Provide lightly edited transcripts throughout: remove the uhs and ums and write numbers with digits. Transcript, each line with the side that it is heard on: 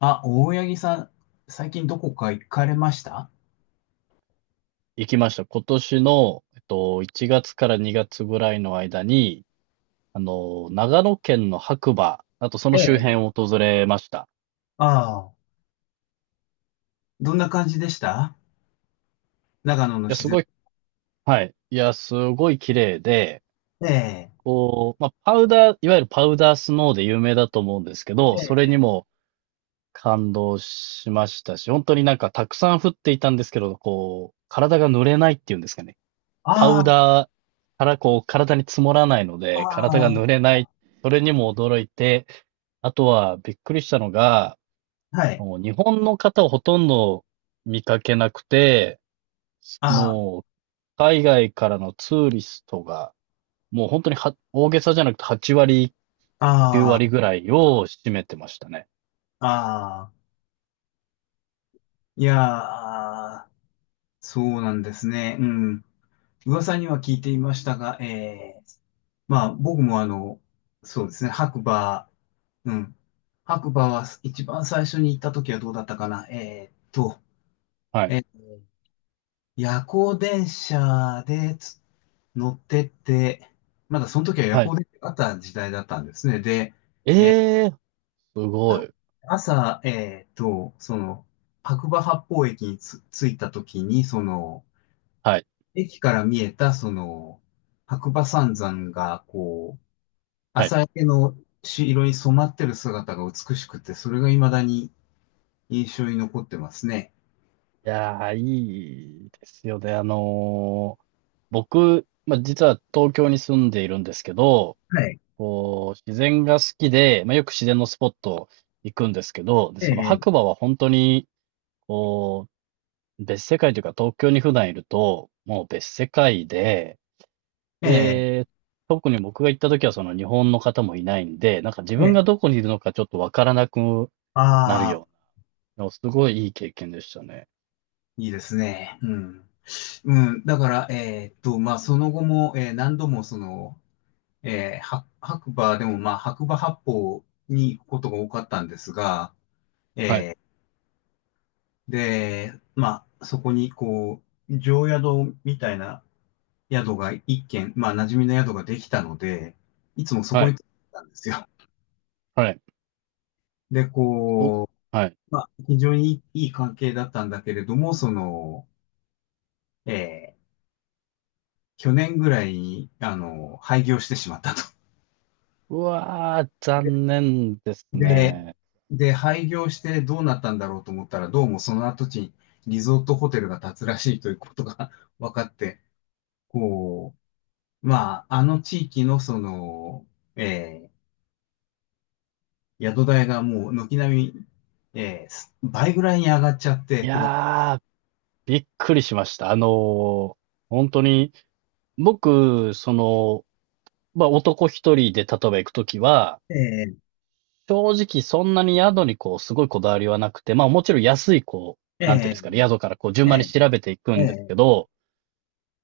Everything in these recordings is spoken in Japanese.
left: あ、大八木さん、最近どこか行かれました？
right: 行きました。今年の、1月から2月ぐらいの間に、長野県の白馬、あとそ
left: え
right: の周
left: え。
right: 辺を訪れました。
left: ああ、どんな感じでした？
right: い
left: 長野の
right: や、
left: 自
right: す
left: 然。
right: ごい、はい。いや、すごい綺麗で、
left: ええ。
right: こう、まあ、パウダー、いわゆるパウダースノーで有名だと思うんですけど、
left: え
right: それに
left: え。
right: も感動しましたし、本当になんかたくさん降っていたんですけど、こう、体が濡れないっていうんですかね。パ
left: あ
right: ウ
left: あ。
right: ダーからこう、体に積もらないので、体が濡れ
left: あ
right: ない。それにも驚いて、あとは、びっくりしたのが、
left: あ、はい。
right: もう日本の方をほとんど見かけなくて、
left: あ
right: もう、海外からのツーリストが、もう本当に、大げさじゃなくて8割、9
left: あ。
right: 割
left: あ
right: ぐらいを占めてましたね。
left: あ。ああ。いやー、そうなんですね。うん。噂には聞いていましたが、ええ。まあ、僕もそうですね、白馬、うん。白馬は一番最初に行った時はどうだったかな、
right: はい。
left: ええ、夜行電車で乗ってって、まだその時は夜
right: はい。
left: 行電車があった時代だったんですね。で、
right: ええ、すご
left: あ、
right: い。
left: 朝、白馬八方駅に着いた時に、
right: はい。
left: 駅から見えた、白馬三山が、こう、
right: はい。
left: 朝焼けの色に染まってる姿が美しくて、それが未だに印象に残ってますね。
right: いやー、いいですよね。僕、まあ、実は東京に住んでいるんですけど、
left: はい。
right: こう、自然が好きで、まあ、よく自然のスポット行くんですけど、で、
left: え
right: その
left: え。
right: 白馬は本当に、こう、別世界というか、東京に普段いると、もう別世界で、
left: ええ。
right: で、特に僕が行った時はその日本の方もいないんで、なんか自
left: え
right: 分
left: え。
right: がどこにいるのかちょっとわからなくなる
left: ああ。
right: ような、すごいいい経験でしたね。
left: いいですね。うん。うん、だから、まあ、その後も、何度も、えーは白馬でも、まあ、白馬八方に行くことが多かったんですが、
right: はい、
left: で、まあ、そこに、こう、常宿みたいな宿が一軒、まあ、馴染みの宿ができたので、いつもそ
right: は
left: こに行
right: い、
left: ってたんですよ。
right: はい。
left: で、
right: お、
left: こ
right: はい。
left: う、まあ、非常にいい関係だったんだけれども、えー去年ぐらいに、廃業してしまったと。
right: うわー、残念です
left: で、
right: ね。
left: で、廃業してどうなったんだろうと思ったら、どうもその跡地にリゾートホテルが建つらしいということが 分かって、こう、まあ、あの地域のえー宿代がもう軒並み、倍ぐらいに上がっちゃって、
right: い
left: この、
right: やー、びっくりしました。ー本当に、僕、その、まあ、男一人で例えば行くときは、
left: えー
right: 正直そんなに宿にこう、すごいこだわりはなくて、まあもちろん安いこう、なんていうん
left: え
right: ですかね、
left: ー
right: 宿からこう順
left: えー
right: 番に
left: え
right: 調べていく
left: ー
right: んですけ
left: え
right: ど、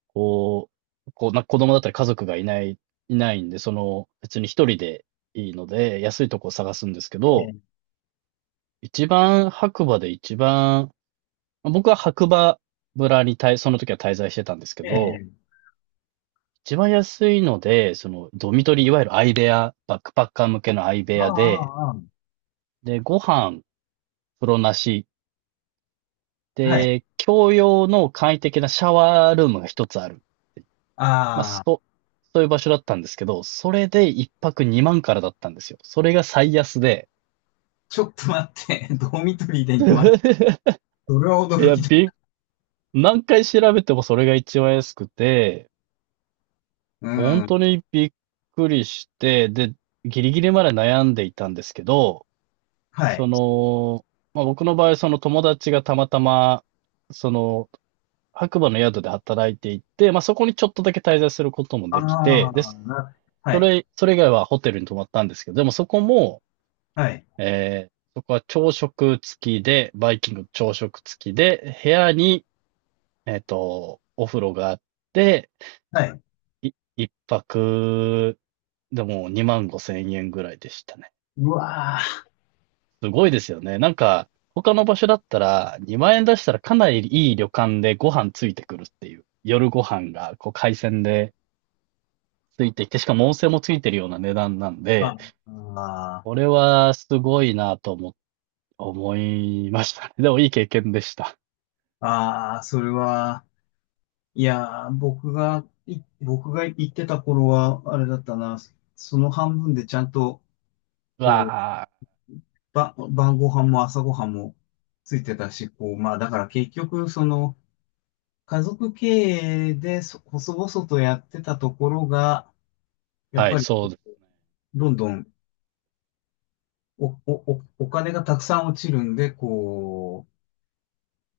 right: こう、こうな子供だったり家族がいないんで、その別に一人でいいので、安いとこを探すんですけど、
left: ー
right: 一番、僕は白馬村にその時は滞在してたんですけ
left: え
right: ど、
left: ー
right: 一番安いので、その、ドミトリー、いわゆる相部屋、バックパッカー向けの相部
left: あ
right: 屋で、
left: あ、あー、
right: で、ご飯、風呂なし、
left: あー、はい、
right: で、共用の簡易的なシャワールームが一つある。まあ、
left: ああ、
right: そ、そういう場所だったんですけど、それで一泊二万からだったんですよ。それが最安で。
left: ちょっと待って、ドミトリーでま万、それは
right: い
left: 驚
right: や、
left: きだ。
right: び、何回調べてもそれが一番安くて、
left: う
right: 本
left: ん、
right: 当にびっくりして、で、ギリギリまで悩んでいたんですけど、
left: は
right: そ
left: い。
right: の、まあ、僕の場合、その友達がたまたま、その、白馬の宿で働いていて、まあ、そこにちょっとだけ滞在することも
left: あ
right: できて、で、
left: あ、
right: そ
left: はい。
right: れ、それ以外はホテルに泊まったんですけど、でもそこも、
left: はい。
right: そこは朝食付きで、バイキング朝食付きで、部屋に、お風呂があって、
left: はい。
right: 一泊、でも2万5千円ぐらいでしたね。
left: うわ
right: すごいですよね。なんか、他の場所だったら、2万円出したらかなりいい旅館でご飯ついてくるっていう。夜ご飯が、こう、海鮮でついてきて、しかも温泉もついてるような値段なん
left: ー。
right: で、
left: あ
right: こ
left: あ
right: れはすごいなと思いましたね。でもいい経験でした。
left: ー、あー、それは、いやー、僕が行ってた頃は、あれだったな、その半分でちゃんと、
right: う
left: こう、
right: わ
left: 晩ご飯も朝ご飯もついてたし、こう、まあ、だから結局、その、家族経営で、細々とやってたところが、や
right: あ、
left: っ
right: はい、
left: ぱり、
right: そうです。
left: どんどん、お金がたくさん落ちるんで、こう、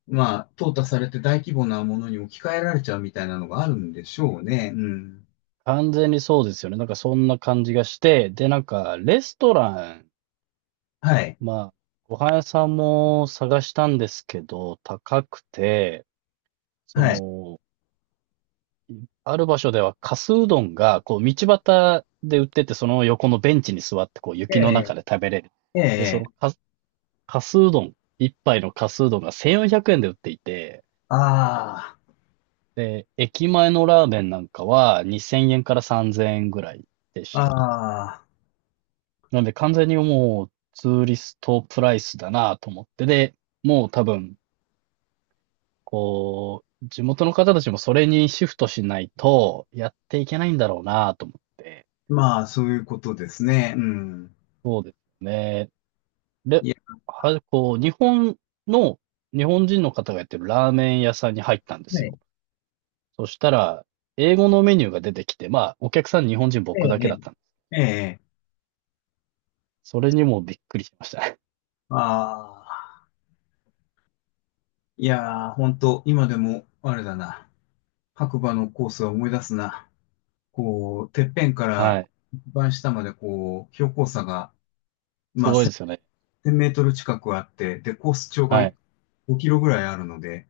left: まあ、淘汰されて大規模なものに置き換えられちゃうみたいなのがあるんでしょうね。うん。
right: 完全にそうですよね。なんかそんな感じがして、で、なんか、レストラン、
left: はい。
right: まあ、ご飯屋さんも探したんですけど、高くて、そ
left: はい。
right: の、ある場所では、かすうどんが、こう、道端で売ってて、その横のベンチに座って、こう、
left: え
right: 雪の
left: え。
right: 中で食べれる。
left: え
right: で、
left: え。
right: かすうどん、一杯のかすうどんが1400円で売っていて、
left: あ
right: で、駅前のラーメンなんかは2000円から3000円ぐらいで
left: あ。
right: したね。
left: ああ。
right: なんで完全にもうツーリストプライスだなと思って、で、もう多分、こう、地元の方たちもそれにシフトしないとやっていけないんだろうなと思って、
left: まあ、そういうことですね。うん。
right: そうですね。れ、
left: いや、
right: こう、の、日本人の方がやってるラーメン屋さんに入ったんです
left: はい。
right: よ。そしたら、英語のメニューが出てきて、まあ、お客さん日本人
left: え
right: 僕だ
left: え。
right: けだったんです。
left: ええ。ええ。
right: それにもびっくりしましたね。
left: ああ。いやー、ほんと、今でも、あれだな。白馬のコースは思い出すな。こう、てっぺんか
right: は
left: ら
right: い。
left: 一番下まで、こう、標高差が、
right: す
left: まあ、
right: ごいですよね。
left: 1000メートル近くあって、で、コース長が
right: はい。
left: 5キロぐらいあるので、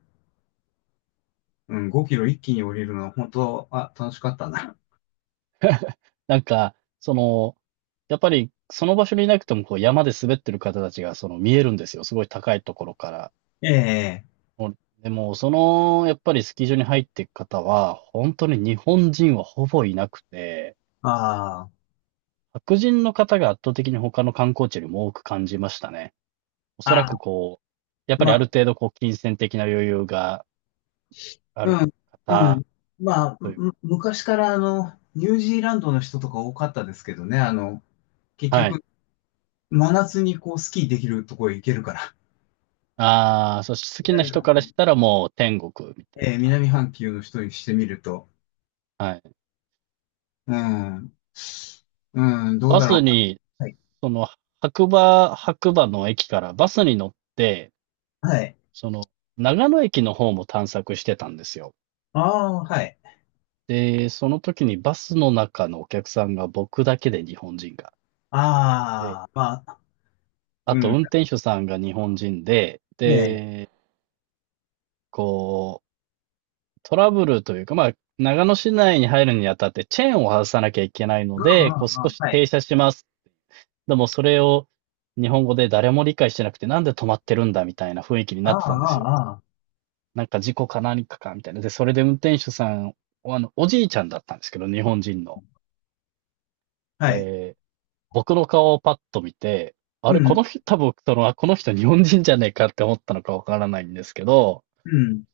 left: うん、5キロ一気に降りるのは本当、あ、楽しかったな。
right: なんか、その、やっぱり、その場所にいなくても、こう、山で滑ってる方たちが、その、見えるんですよ。すごい高いところから。
left: ええ、
right: もうでも、その、やっぱりスキー場に入っていく方は、本当に日本人はほぼいなくて、
left: ああ。
right: 白人の方が圧倒的に他の観光地よりも多く感じましたね。おそら
left: あ
right: く
left: あ。
right: こう、やっぱ
left: ま
right: りある
left: あ、
right: 程度こう、金銭的な余裕があ
left: う
right: る
left: ん、う
right: 方
left: ん。まあ、
right: という
left: 昔からニュージーランドの人とか多かったですけどね、結
right: か、はい。
left: 局、真夏にこう、スキーできるとこへ行けるから。
right: ああ、そして好きな
left: 南
right: 人
left: 半
right: から
left: 球。
right: したらもう天国みたい
left: ええ、南半球の人にしてみると、
right: な。はい。
left: うん、うん、どう
right: バ
left: だろ
right: スに、
left: う。はい。
right: その、白馬の駅からバスに乗って、
left: はい。
right: その、長野駅の方も探索してたんですよ。
left: ああ、はい。
right: で、その時にバスの中のお客さんが僕だけで日本人が。
left: ああ。まあ、
right: あ
left: う
right: と、
left: ん。
right: 運転手さんが日本人で、
left: ねえ。
right: で、こう、トラブルというか、まあ、長野市内に入るにあたってチェーンを外さなきゃいけない
left: あ
right: ので、こう
left: あ。あ
right: 少し
left: あ、はい。
right: 停車します。でもそれを日本語で誰も理解してなくて、なんで止まってるんだみたいな雰囲気に
left: あ
right: なっ
left: あ。
right: てたんですよ。
left: ああ。あ
right: なんか事故か何かかみたいな。で、それで運転手さん、あの、おじいちゃんだったんですけど、日本人の。
left: あ、はい。
right: で、僕の顔をパッと見て、あ
left: う
right: れ、こ
left: ん、
right: の人、多分、その、この人日本人じゃねえかって思ったのかわからないんですけど、
left: うん。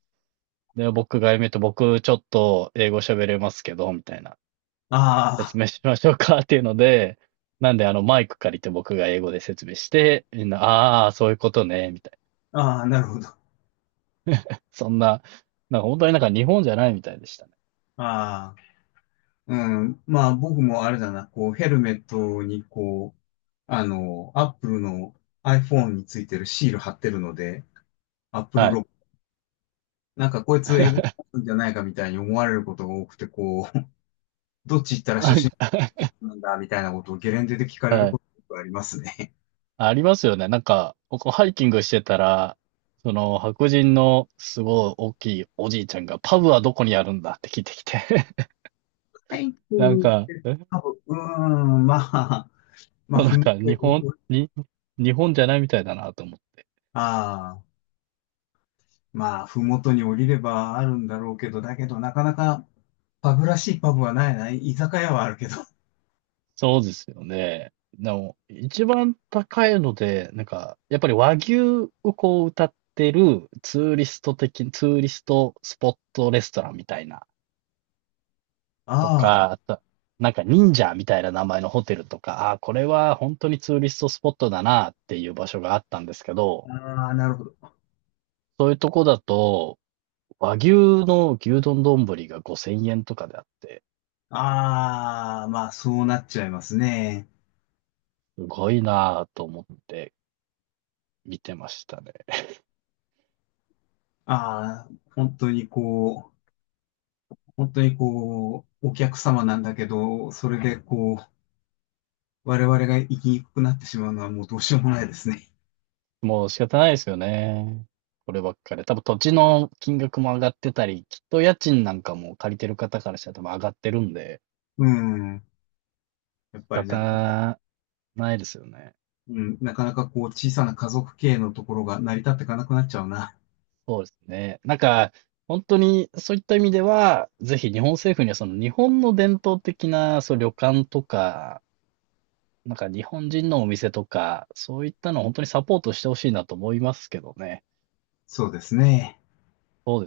right: で、僕が僕ちょっと英語喋れますけど、みたいな。
left: あ
right: 説明しましょうかっていうので、なんであのマイク借りて僕が英語で説明して、みんな、ああ、そういうことね、みたいな。
left: あ。ああ、はい、うん、うん、ああ、ああ、なるほど。
right: そんな、なんか本当になんか日本じゃないみたいでしたね。
left: ああ。うん。まあ、僕もあれだな、こう、ヘルメットに、こう、あの、アップルの iPhone についてるシール貼ってるので、アップル
right: は
left: ロ
right: い。
left: ゴ、なんかこいつ英語 なんじゃないかみたいに思われることが多くて、こう、どっち行ったら初
right: なん
left: 心
right: か
left: 者 なんだみたいなことをゲレンデで聞かれる
right: はい。
left: ことがありますね。
right: ありますよね。なんか、僕ハイキングしてたら、その白人のすごい大きいおじいちゃんが、パブはどこにあるんだって聞いてきて
left: はい、う
right: なん
left: ん、
right: か、
left: 多分、うーん、まあ、まあ、
right: な
left: ふ
right: ん
left: も
right: か
left: とに、
right: 日本じゃないみたいだなと思って。
left: ああ、まあ、ふもとに降りればあるんだろうけど、だけど、なかなか、パブらしいパブはないな。居酒屋はあるけど。
right: そうですよね。でも、一番高いので、なんか、やっぱり和牛をこう歌ってるツーリストスポットレストランみたいな、と
left: ああ。
right: か、あと、なんか忍者みたいな名前のホテルとか、あーこれは本当にツーリストスポットだなっていう場所があったんですけど、
left: ああ、なるほど。
right: そういうとこだと、和牛の丼が5000円とかであって、
left: ああ、まあ、そうなっちゃいますね。
right: すごいなぁと思って見てましたね。
left: ああ、本当にこう、本当にこう、お客様なんだけど、それでこう、我々が生きにくくなってしまうのはもうどうしようもないですね。
right: もう仕方ないですよね。こればっかり多分土地の金額も上がってたり、きっと家賃なんかも借りてる方からしたら多分上がってるんで、
left: うん。やっ
right: 仕
left: ぱりなかなか、
right: 方ないですよね。
left: うん、なかなかこう、小さな家族経営のところが成り立っていかなくなっちゃうな。
right: そうですね。なんか、本当にそういった意味では、ぜひ日本政府にはその日本の伝統的な旅館とか、なんか日本人のお店とか、そういったのを本当にサポートしてほしいなと思いますけどね。
left: そうですね。
right: そうです